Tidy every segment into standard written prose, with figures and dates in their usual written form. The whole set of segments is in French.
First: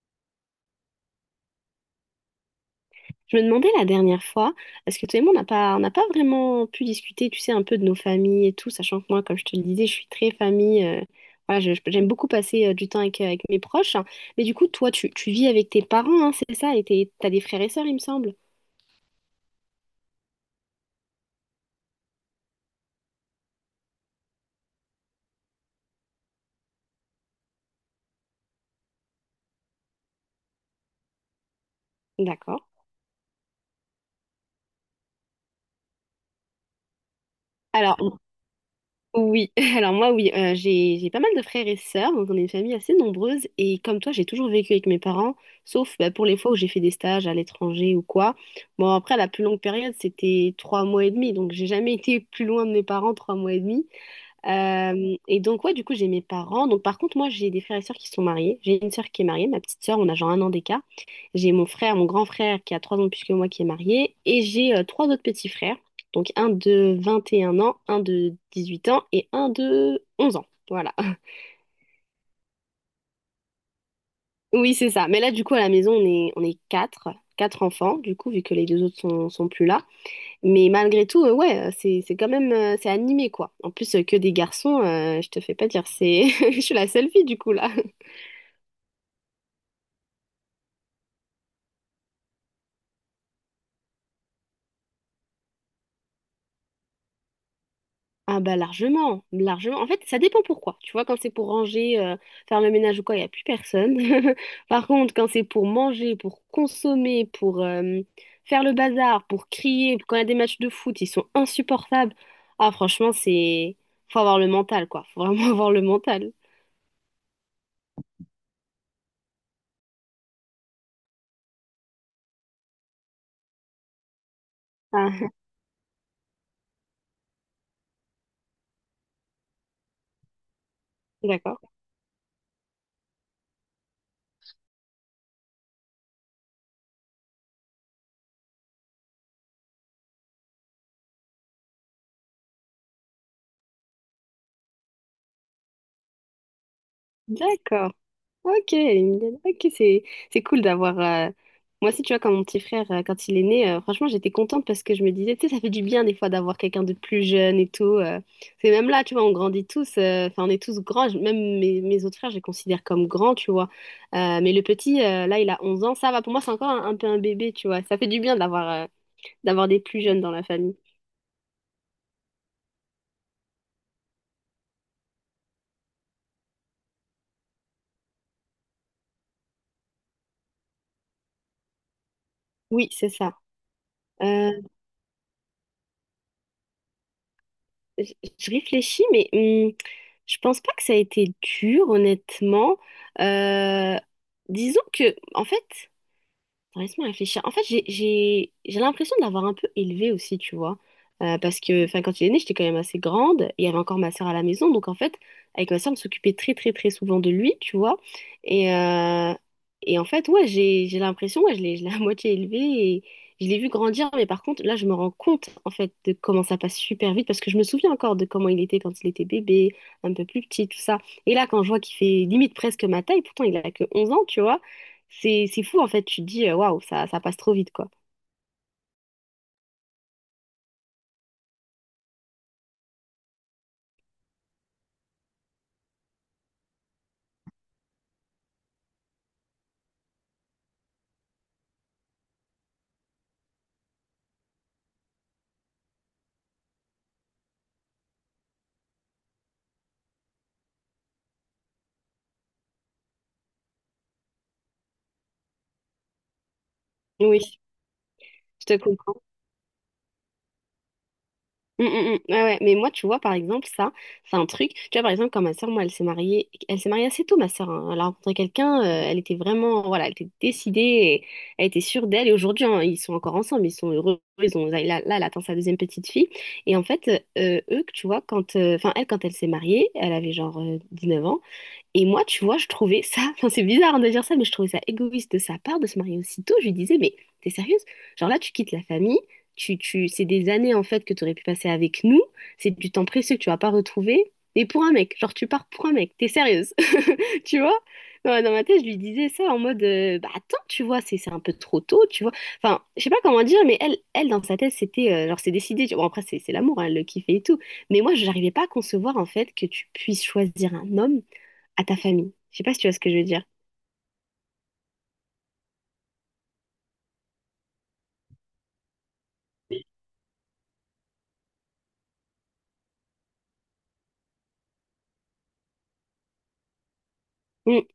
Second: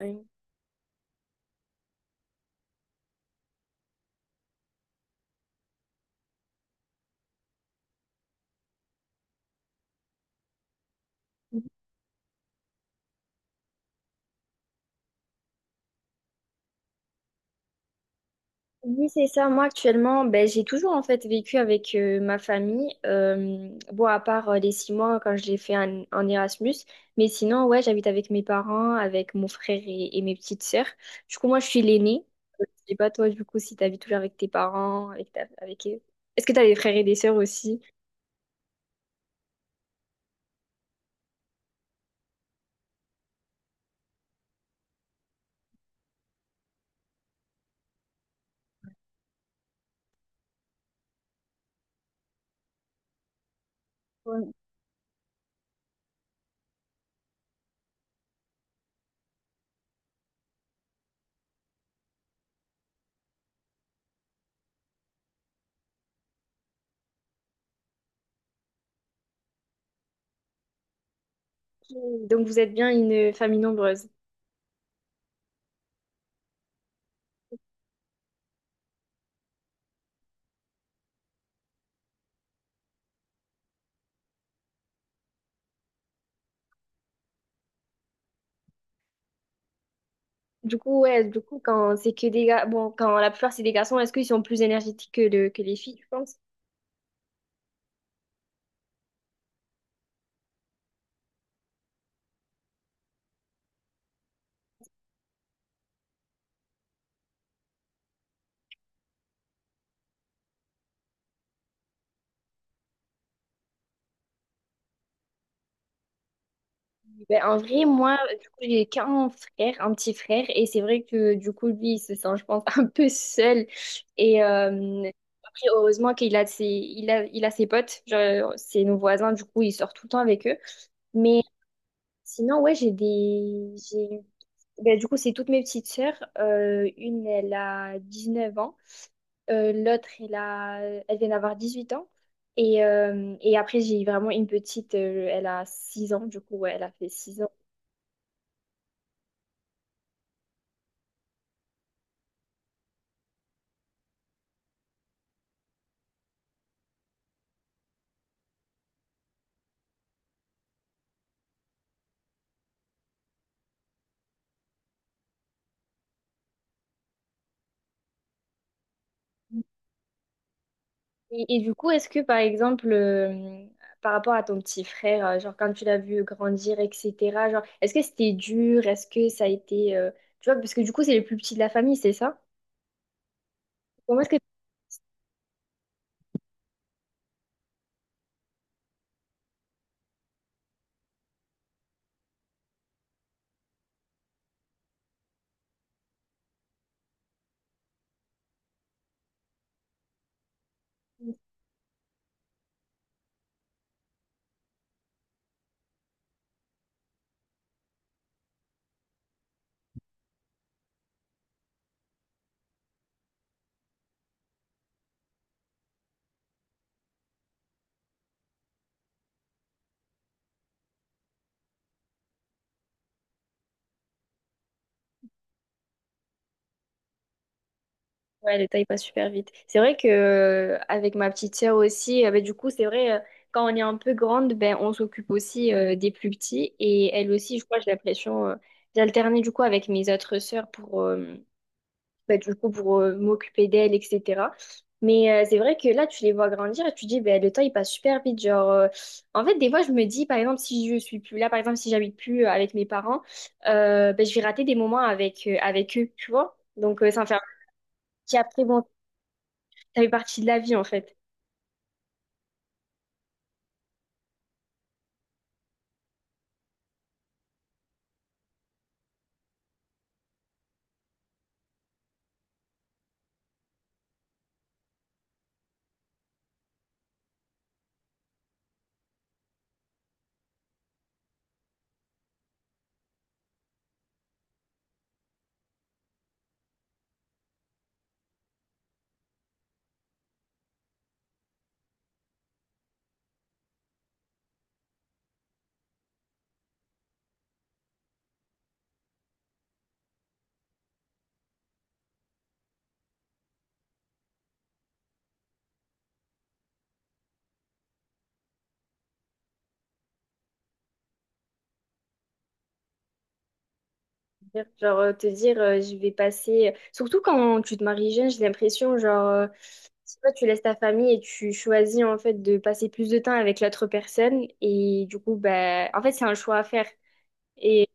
Oui, Je me demandais la dernière fois, est-ce que toi et moi, on n'a pas vraiment pu discuter, tu sais, un peu de nos familles et tout, sachant que moi, comme je te le disais, je suis très famille. Voilà, j'aime beaucoup passer du temps avec mes proches. Mais du coup, toi, tu vis avec tes parents, hein, c'est ça? Et t'as des frères et sœurs, il me semble. oui, c'est ça. Moi, actuellement, ben, j'ai toujours en fait vécu avec ma famille. Bon, à part les 6 mois quand je l'ai fait en Erasmus. Mais sinon, ouais, j'habite avec mes parents, avec mon frère et mes petites sœurs. Du coup, moi, je suis l'aînée. D'accord. Je sais pas, toi, du coup, si t'habites toujours avec tes parents, avec, avec eux. Est-ce que t'as des frères et des sœurs aussi? Alors, oui, alors moi oui, j'ai pas mal de frères et sœurs, donc on est une famille assez nombreuse et comme toi j'ai toujours vécu avec mes parents, sauf bah, pour les fois où j'ai fait des stages à l'étranger ou quoi. Bon, après la plus longue période c'était 3 mois et demi, donc j'ai jamais été plus loin de mes parents 3 mois et demi. Ok. Et donc, ouais, du coup, j'ai mes parents. Donc, par contre, moi, j'ai des frères et sœurs qui sont mariés. J'ai une sœur qui est mariée, ma petite sœur, on a genre un an d'écart. J'ai mon frère, mon grand frère qui a 3 ans de plus que moi qui est marié. Et j'ai trois autres petits frères. Donc, un de 21 ans, un de 18 ans et un de 11 ans. Voilà. Donc, vous êtes bien une famille nombreuse. Oui, c'est ça. Mais là, du coup, à la maison, on est quatre, quatre enfants, du coup, vu que les deux autres sont plus là. Mais malgré tout, ouais, c'est quand même, c'est animé, quoi. En plus, que des garçons, je te fais pas dire, c'est, je suis la seule fille, du coup, là. Du coup, ouais, du coup, quand c'est que des gars, bon, quand la plupart c'est des garçons, est-ce qu'ils sont plus énergétiques que, que les filles, tu penses? Ah bah, largement, largement. En fait, ça dépend pourquoi. Tu vois, quand c'est pour ranger, faire le ménage ou quoi, il n'y a plus personne. Par contre, quand c'est pour manger, pour consommer, pour faire le bazar, pour crier, quand il y a des matchs de foot, ils sont insupportables. Ah, franchement, c'est... Faut avoir le mental, quoi. Faut vraiment avoir le mental. Ben, en vrai, moi, du coup, j'ai qu'un frère, un petit frère, et c'est vrai que du coup, lui, il se sent, je pense, un peu seul. Et Ah, après, heureusement qu'il a ses, il a ses potes, genre, c'est nos voisins, du coup, il sort tout le temps avec eux. Mais d'accord. sinon, ouais, j'ai des. J'ai... Ben, du coup, c'est toutes mes petites sœurs. Une, elle a 19 ans. L'autre, elle a... elle vient d'avoir 18 ans. Et après, j'ai vraiment une petite, elle a 6 ans, du coup, ouais, elle a fait 6 ans. D'accord. Ok, une dizaine. Ok, c'est cool d'avoir. Moi aussi, tu vois, quand mon petit frère, quand il est né, franchement, j'étais contente parce que je me disais, tu sais, ça fait du bien des fois d'avoir quelqu'un de plus jeune et tout. C'est même là, tu vois, on grandit tous, enfin, on est tous grands. Même mes autres frères, je les considère comme grands, tu vois. Mais le petit, là, il a 11 ans, ça va. Pour moi, c'est encore un peu un bébé, tu vois. Ça fait du bien d'avoir des plus jeunes dans la famille. Et du coup, est-ce que par exemple, par rapport à ton petit frère, genre quand tu l'as vu grandir, etc., genre, est-ce que c'était dur? Est-ce que ça a été, tu vois, parce que du coup, c'est le plus petit de la famille, c'est ça? Oui, c'est ça. Comment est-ce que. Euh, je je réfléchis, mais je pense pas que ça a été dur, honnêtement. Euh, Disons que, en fait, attends, laisse-moi réfléchir. En fait, j'ai l'impression de l'avoir un peu élevé aussi, tu vois. Parce que enfin, quand il est né, j'étais quand même assez grande et il y avait encore ma soeur à la maison. Donc, en fait, avec ma soeur, on s'occupait très, très, très souvent de lui, tu vois. Et, euh, et en fait, ouais, j'ai l'impression, ouais, je l'ai à moitié élevé et je l'ai vu grandir. Mais par contre, là, je me rends compte, en fait, de comment ça passe super vite parce que je me souviens encore de comment il était quand il était bébé, un peu plus petit, tout ça. Et là, quand je vois qu'il fait limite presque ma taille, pourtant, il a que 11 ans, tu vois. C'est fou en fait, tu te dis waouh, ça passe trop vite, quoi. Ouais, le temps, il passe super vite. C'est vrai que avec ma petite sœur aussi, ben, du coup, c'est vrai, quand on est un peu grande, ben, on s'occupe aussi des plus petits. Et elle aussi, je crois, j'ai l'impression, d'alterner du coup avec mes autres sœurs pour, bah, du coup, pour m'occuper d'elle, etc. Mais c'est vrai que là, tu les vois grandir et tu te dis, bah, le temps, il passe super vite. Genre, en fait, des fois, je me dis, par exemple, si je suis plus là, par exemple, si j'habite plus avec mes parents, bah, je vais rater des moments avec, avec eux, tu vois. Donc, ça me fait Oui, un petit après, je te bon, comprends. ça fait partie de la vie, en fait. Mm, mm, mm. Ouais, ouais. Mais moi, tu vois, par exemple, ça, c'est un truc. Tu vois, par exemple, quand ma soeur, moi, elle s'est mariée assez tôt, ma soeur. Elle a rencontré quelqu'un, elle était vraiment, voilà, elle était décidée, et elle était sûre d'elle. Et aujourd'hui, hein, ils sont encore ensemble, ils sont heureux. Ils ont, là, là, elle attend sa deuxième petite fille. Et en fait, eux, tu vois, quand, enfin, elle, quand elle s'est mariée, elle avait genre 9 ans. Et moi, tu vois, je trouvais ça, enfin c'est bizarre hein, de dire ça, mais je trouvais ça égoïste de sa part de se marier aussi tôt. Je lui disais, mais t'es sérieuse? Genre là, tu quittes la famille, c'est des années en fait que tu aurais pu passer avec nous, c'est du temps précieux que tu vas pas retrouver, et pour un mec, genre tu pars pour un mec, t'es sérieuse, tu vois? Ouais, dans ma tête, je lui disais ça en mode, bah attends, tu vois, c'est un peu trop tôt, tu vois. Enfin, je sais pas comment dire, mais elle, elle dans sa tête, c'était, genre c'est décidé, tu bon, après, c'est l'amour, hein, elle le kiffait et tout. Mais moi, je n'arrivais pas à concevoir en fait que tu puisses choisir un homme à ta famille. Je sais pas si tu vois ce que je veux dire. Genre, te dire, je vais passer. Surtout quand tu te maries jeune, j'ai l'impression, genre, je sais tu laisses ta famille et tu choisis, en fait, de passer plus de temps avec l'autre personne. Et du coup, ben, en fait, c'est un choix à faire. Mm, Et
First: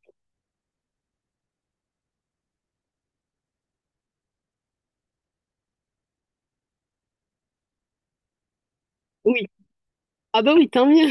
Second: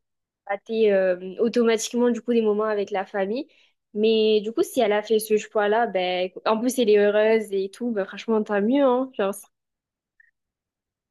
bah, t'es, automatiquement, du coup, des moments avec la famille. Mais du coup, si elle a fait ce choix-là, ben, en plus, elle est heureuse et tout, ben, franchement, tant mieux, hein. Genre, oui, c'est- ah bah oui, tant mieux.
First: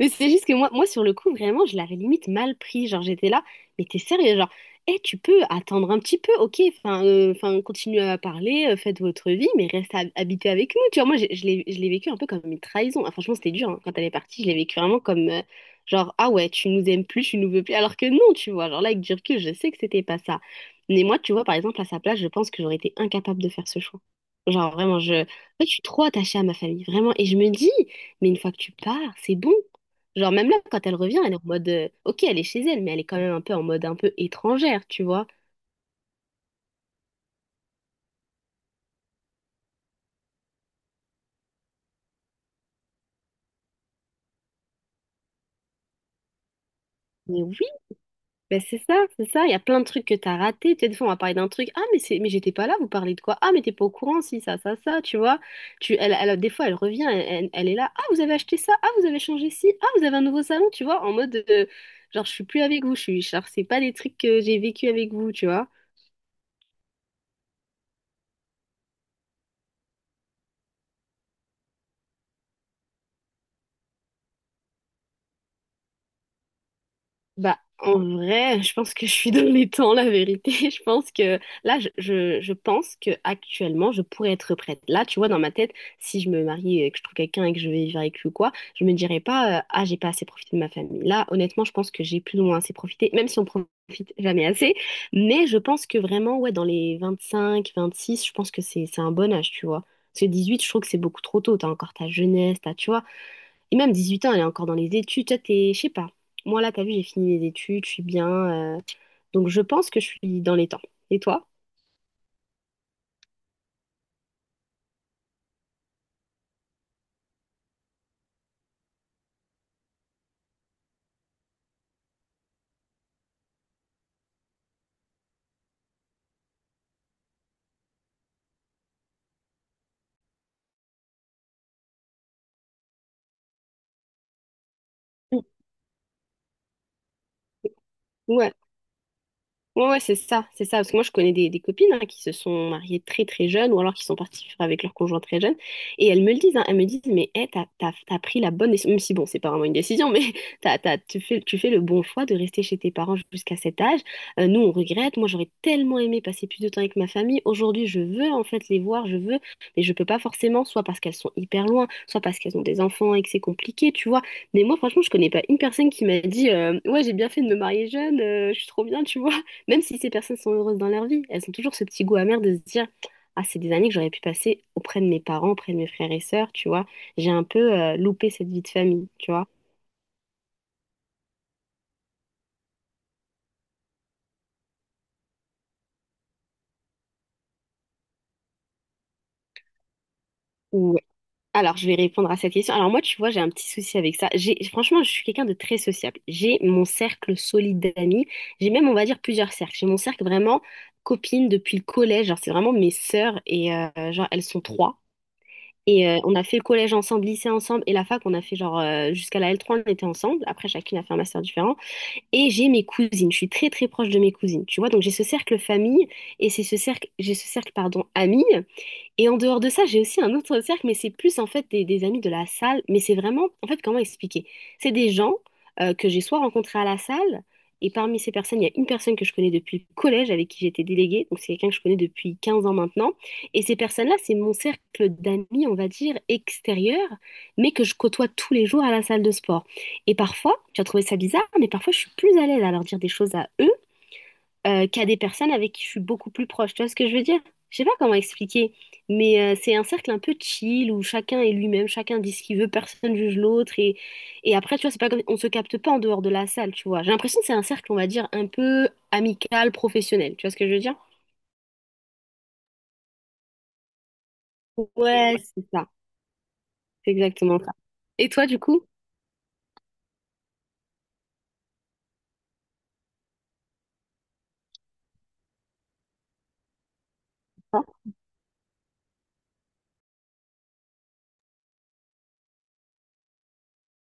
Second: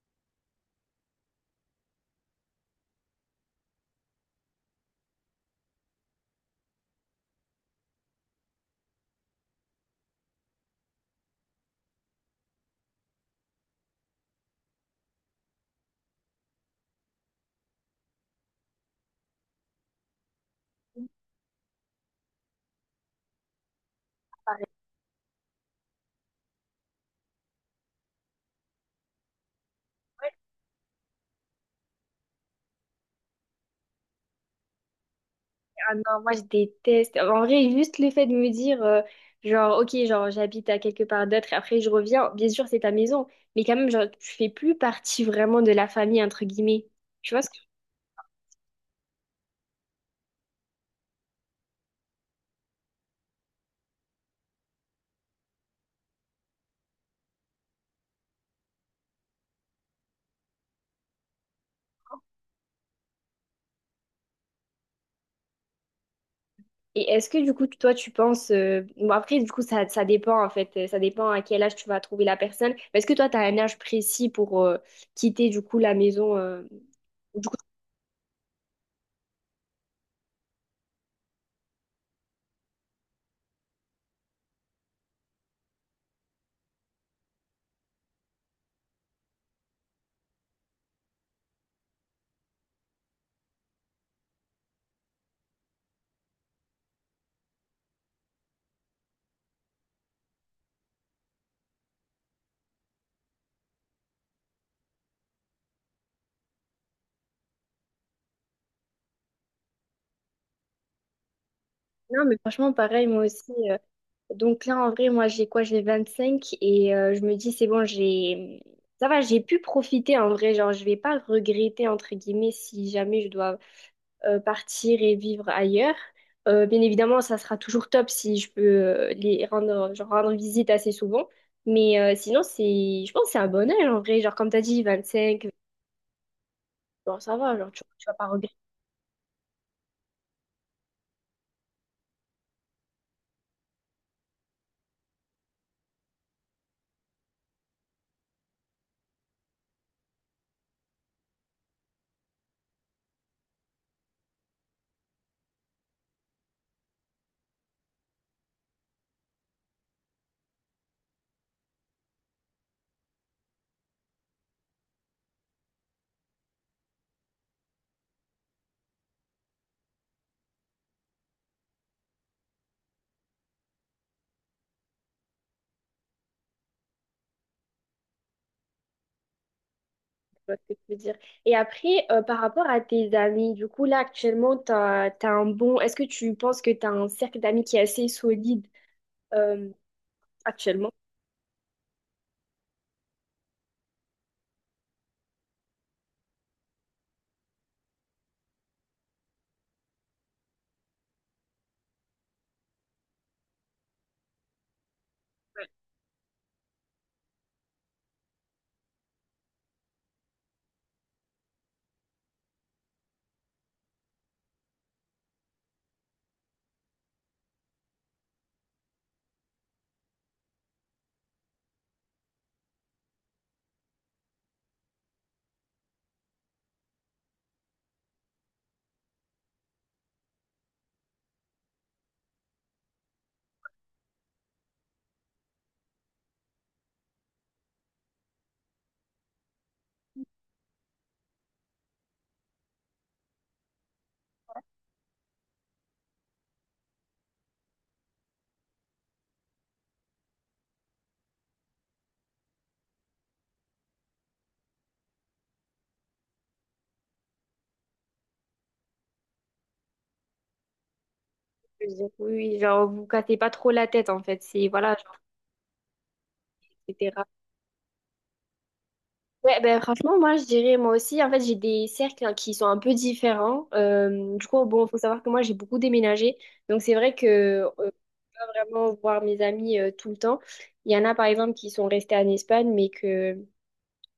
Mais c'est juste que moi, sur le coup, vraiment, je l'avais limite mal pris. Genre, j'étais là, mais t'es sérieux, genre, eh, tu peux attendre un petit peu, ok, enfin, enfin, continuez à parler, faites votre vie, mais reste habité avec nous. Tu vois, moi, je l'ai vécu un peu comme une trahison. Ah, franchement, c'était dur, hein. Quand elle est partie, je l'ai vécu vraiment comme, genre, ah ouais, tu nous aimes plus, tu nous veux plus, alors que non, tu vois, genre là, avec du recul, je sais que c'était pas ça. Mais moi, tu vois, par exemple, à sa place, je pense que j'aurais été incapable de faire ce choix. Genre, vraiment, je... En fait, je suis trop attachée à ma famille, vraiment. Et je me dis, mais une fois que tu pars, c'est bon. Genre, même là, quand elle revient, elle est en mode, ok, elle est chez elle, mais elle est quand même un peu en mode un peu étrangère, tu vois. Ah non, moi je déteste. En vrai, juste le fait de me dire, genre, ok, genre j'habite à quelque part d'autre et après je reviens, bien sûr c'est ta maison, mais quand même, genre, tu fais plus partie vraiment de la famille, entre guillemets. Tu Mais vois ce que... oui, ben c'est ça, c'est ça. Il y a plein de trucs que t'as ratés. Tu sais, des fois, on va parler d'un truc. Ah, mais mais j'étais pas là, vous parlez de quoi? Ah, mais t'es pas au courant, si, ça, tu vois. Elle, des fois, elle revient, elle est là. Ah, vous avez acheté ça. Ah, vous avez changé ci. Ah, vous avez un nouveau salon, tu vois. En mode, genre, je suis plus avec vous. Je suis, genre, c'est pas des trucs que j'ai vécu avec vous, tu vois. Et est-ce que du coup, toi, tu penses... Bon, après, du coup, ça dépend en fait, ça dépend à quel âge tu vas trouver la personne. Mais est-ce que toi, tu as un âge précis pour quitter du coup la maison du coup... Bah, en vrai, je pense que je suis dans les temps, la vérité. Je pense que là, je pense que actuellement, je pourrais être prête. Là, tu vois, dans ma tête, si je me marie et que je trouve quelqu'un et que je vais vivre avec lui ou quoi, je me dirais pas, ah, j'ai pas assez profité de ma famille. Là, honnêtement, je pense que j'ai plus ou moins assez profité, même si on profite jamais assez. Mais je pense que vraiment, ouais, dans les 25-26 je pense que c'est un bon âge, tu vois. Parce que huit je trouve que c'est beaucoup trop tôt. T'as encore ta jeunesse, tu vois. Et même 18 ans, elle est encore dans les études. Toi, t'es, je sais pas. Moi, là, t'as vu, j'ai fini mes études, je suis bien. euh, Donc, je pense que je suis dans les temps. Et toi? Non, mais franchement, pareil, moi aussi. Donc là, en vrai, moi, j'ai quoi? J'ai 25 et je me dis, c'est bon, j'ai... Ça va, j'ai pu profiter en vrai. Genre, je vais pas regretter, entre guillemets, si jamais je dois partir et vivre ailleurs. Bien évidemment, ça sera toujours top si je peux les rendre, genre, rendre visite assez souvent. Mais sinon, c'est... je pense que c'est un bon âge en vrai. Genre, comme tu as dit, Mm. 25, bon, ça va, genre, tu vas pas Ouais. Ouais, ouais, c'est ça, c'est ça. Parce que moi, je connais des copines hein, qui se sont mariées très très jeunes ou alors qui sont parties vivre avec leur conjoint très jeune. Et elles me le disent, hein, elles me disent, mais hey, t'as pris la bonne décision. Même si bon, c'est pas vraiment une décision, mais tu fais le bon choix de rester chez tes parents jusqu'à cet âge. Nous, on regrette. Moi, j'aurais tellement aimé passer plus de temps avec ma famille. Aujourd'hui, je veux en fait les voir, mais je peux pas forcément, soit parce qu'elles sont hyper loin, soit parce qu'elles ont des enfants et que c'est compliqué, tu vois. Mais moi, franchement, je connais pas une personne qui m'a dit, ouais, j'ai bien fait de me marier jeune, je suis trop bien, tu vois. Même si ces personnes sont heureuses dans leur vie, elles ont toujours ce petit goût amer de se dire, ah, c'est des années que j'aurais pu passer auprès de mes parents, auprès de mes frères et sœurs, tu vois. J'ai un peu loupé cette vie de famille, tu vois. vois ce que tu veux dire. Et après, par rapport à tes amis, du coup, là, actuellement, t'as, t'as un bon... Est-ce que tu penses que tu as un cercle d'amis qui est assez solide euh, actuellement? Ou alors, je vais répondre à cette question. Alors moi, tu vois, j'ai un petit souci avec ça. J'ai franchement, je suis quelqu'un de très sociable. J'ai mon cercle solide d'amis. J'ai même, on va dire, plusieurs cercles. J'ai mon cercle vraiment copine depuis le collège. Genre, c'est vraiment mes sœurs et genre elles sont trois. Et on a fait le collège ensemble, lycée ensemble, et la fac, on a fait genre jusqu'à la L3, on était ensemble. Après, chacune a fait un master différent. Et j'ai mes cousines, je suis très très proche de mes cousines, tu vois. Donc j'ai ce cercle famille, et c'est ce cercle, j'ai ce cercle, pardon, amis. Et en dehors de ça, j'ai aussi un autre cercle, mais c'est plus en fait des amis de la salle. Mais c'est vraiment, en fait, comment expliquer? C'est des gens que j'ai soit rencontrés à la salle, et parmi ces personnes, il y a une personne que je connais depuis le collège, avec qui j'étais déléguée, donc c'est quelqu'un que je connais depuis 15 ans maintenant. Et ces personnes-là, c'est mon cercle d'amis, on va dire, extérieur, mais que je côtoie tous les jours à la salle de sport. Et parfois, tu as trouvé ça bizarre, mais parfois je suis plus à l'aise à leur dire des choses à eux qu'à des personnes avec qui je suis beaucoup plus proche. Tu vois ce que je veux dire? Je sais pas comment expliquer, mais c'est un cercle un peu chill où chacun est lui-même, chacun dit ce qu'il veut, personne juge l'autre et après tu vois c'est pas comme on se capte pas en dehors de la salle, tu vois. J'ai l'impression que c'est un cercle on va dire un peu amical, professionnel. Tu vois ce que je veux dire? Je veux dire, oui, genre, vous cassez pas trop la tête, en fait. C'est, voilà, genre, Ouais, c'est ça, c'est etc. exactement ça. Et toi du coup? Ouais, ben franchement, moi, je dirais, moi aussi, en fait, j'ai des cercles hein, qui sont un peu différents. Du coup, bon, faut savoir que moi, j'ai beaucoup déménagé. Donc, c'est vrai que euh, Ah, pas vraiment voir mes amis tout le temps. Il y en a, par exemple, qui sont restés en Espagne, mais que...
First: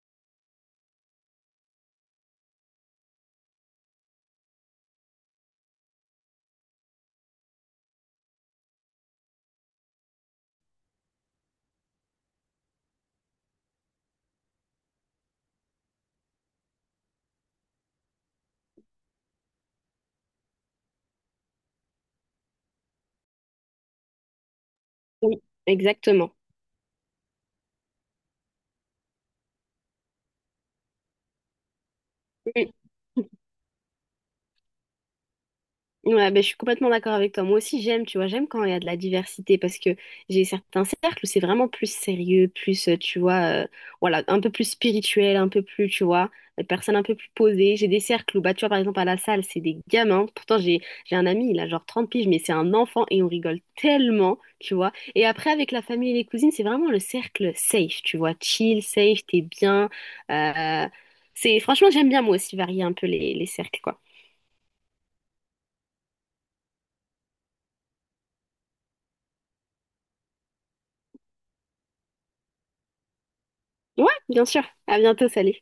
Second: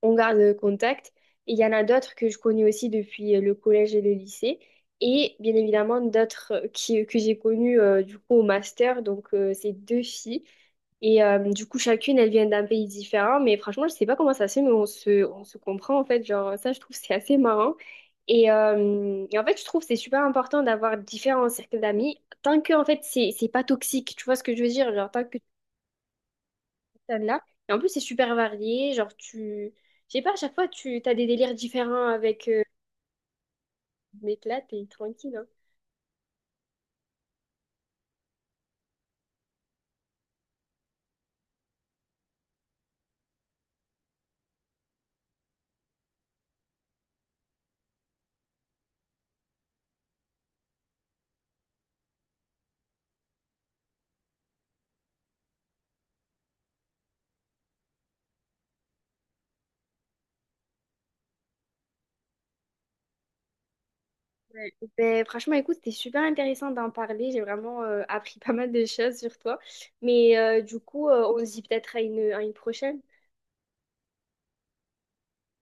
on garde contact. Et il y en a d'autres que je connais aussi depuis le collège et le lycée. Et bien évidemment, d'autres qui, que j'ai connues du coup au master. Donc, c'est deux filles. Et du coup, chacune, elle vient d'un pays différent. Mais franchement, je sais pas comment ça se fait, mais on se comprend en fait. Genre, ça, je trouve, c'est assez marrant. Et en fait, je trouve que c'est super important d'avoir différents cercles d'amis tant que en fait, c'est pas toxique. Tu vois ce que je veux dire? Genre, tant que oui, exactement. celle-là. Et en plus, c'est super varié. Genre, tu. Je sais pas, à chaque fois, tu as des délires différents avec. Mm. Mais là, t'es tranquille, hein. Ouais, ben, je suis complètement d'accord avec toi. Moi aussi, j'aime, tu vois, j'aime quand il y a de la diversité parce que j'ai certains cercles où c'est vraiment plus sérieux, plus, tu vois, voilà, un peu plus spirituel, un peu plus, tu vois, des personnes un peu plus posées. J'ai des cercles où, bah, tu vois, par exemple, à la salle, c'est des gamins. Pourtant, j'ai un ami, il a genre 30 piges, mais c'est un enfant et on rigole tellement, tu vois. Et après, avec la famille et les cousines, c'est vraiment le cercle safe, tu vois, chill, safe, t'es bien. Euh, c'est, franchement, j'aime bien moi aussi varier un peu les cercles, quoi. Ouais. Ben, franchement, écoute, c'était super intéressant d'en parler. J'ai vraiment appris pas mal de choses sur toi. Mais du coup, on se dit peut-être à une prochaine. Ouais, bien sûr. À bientôt, salut.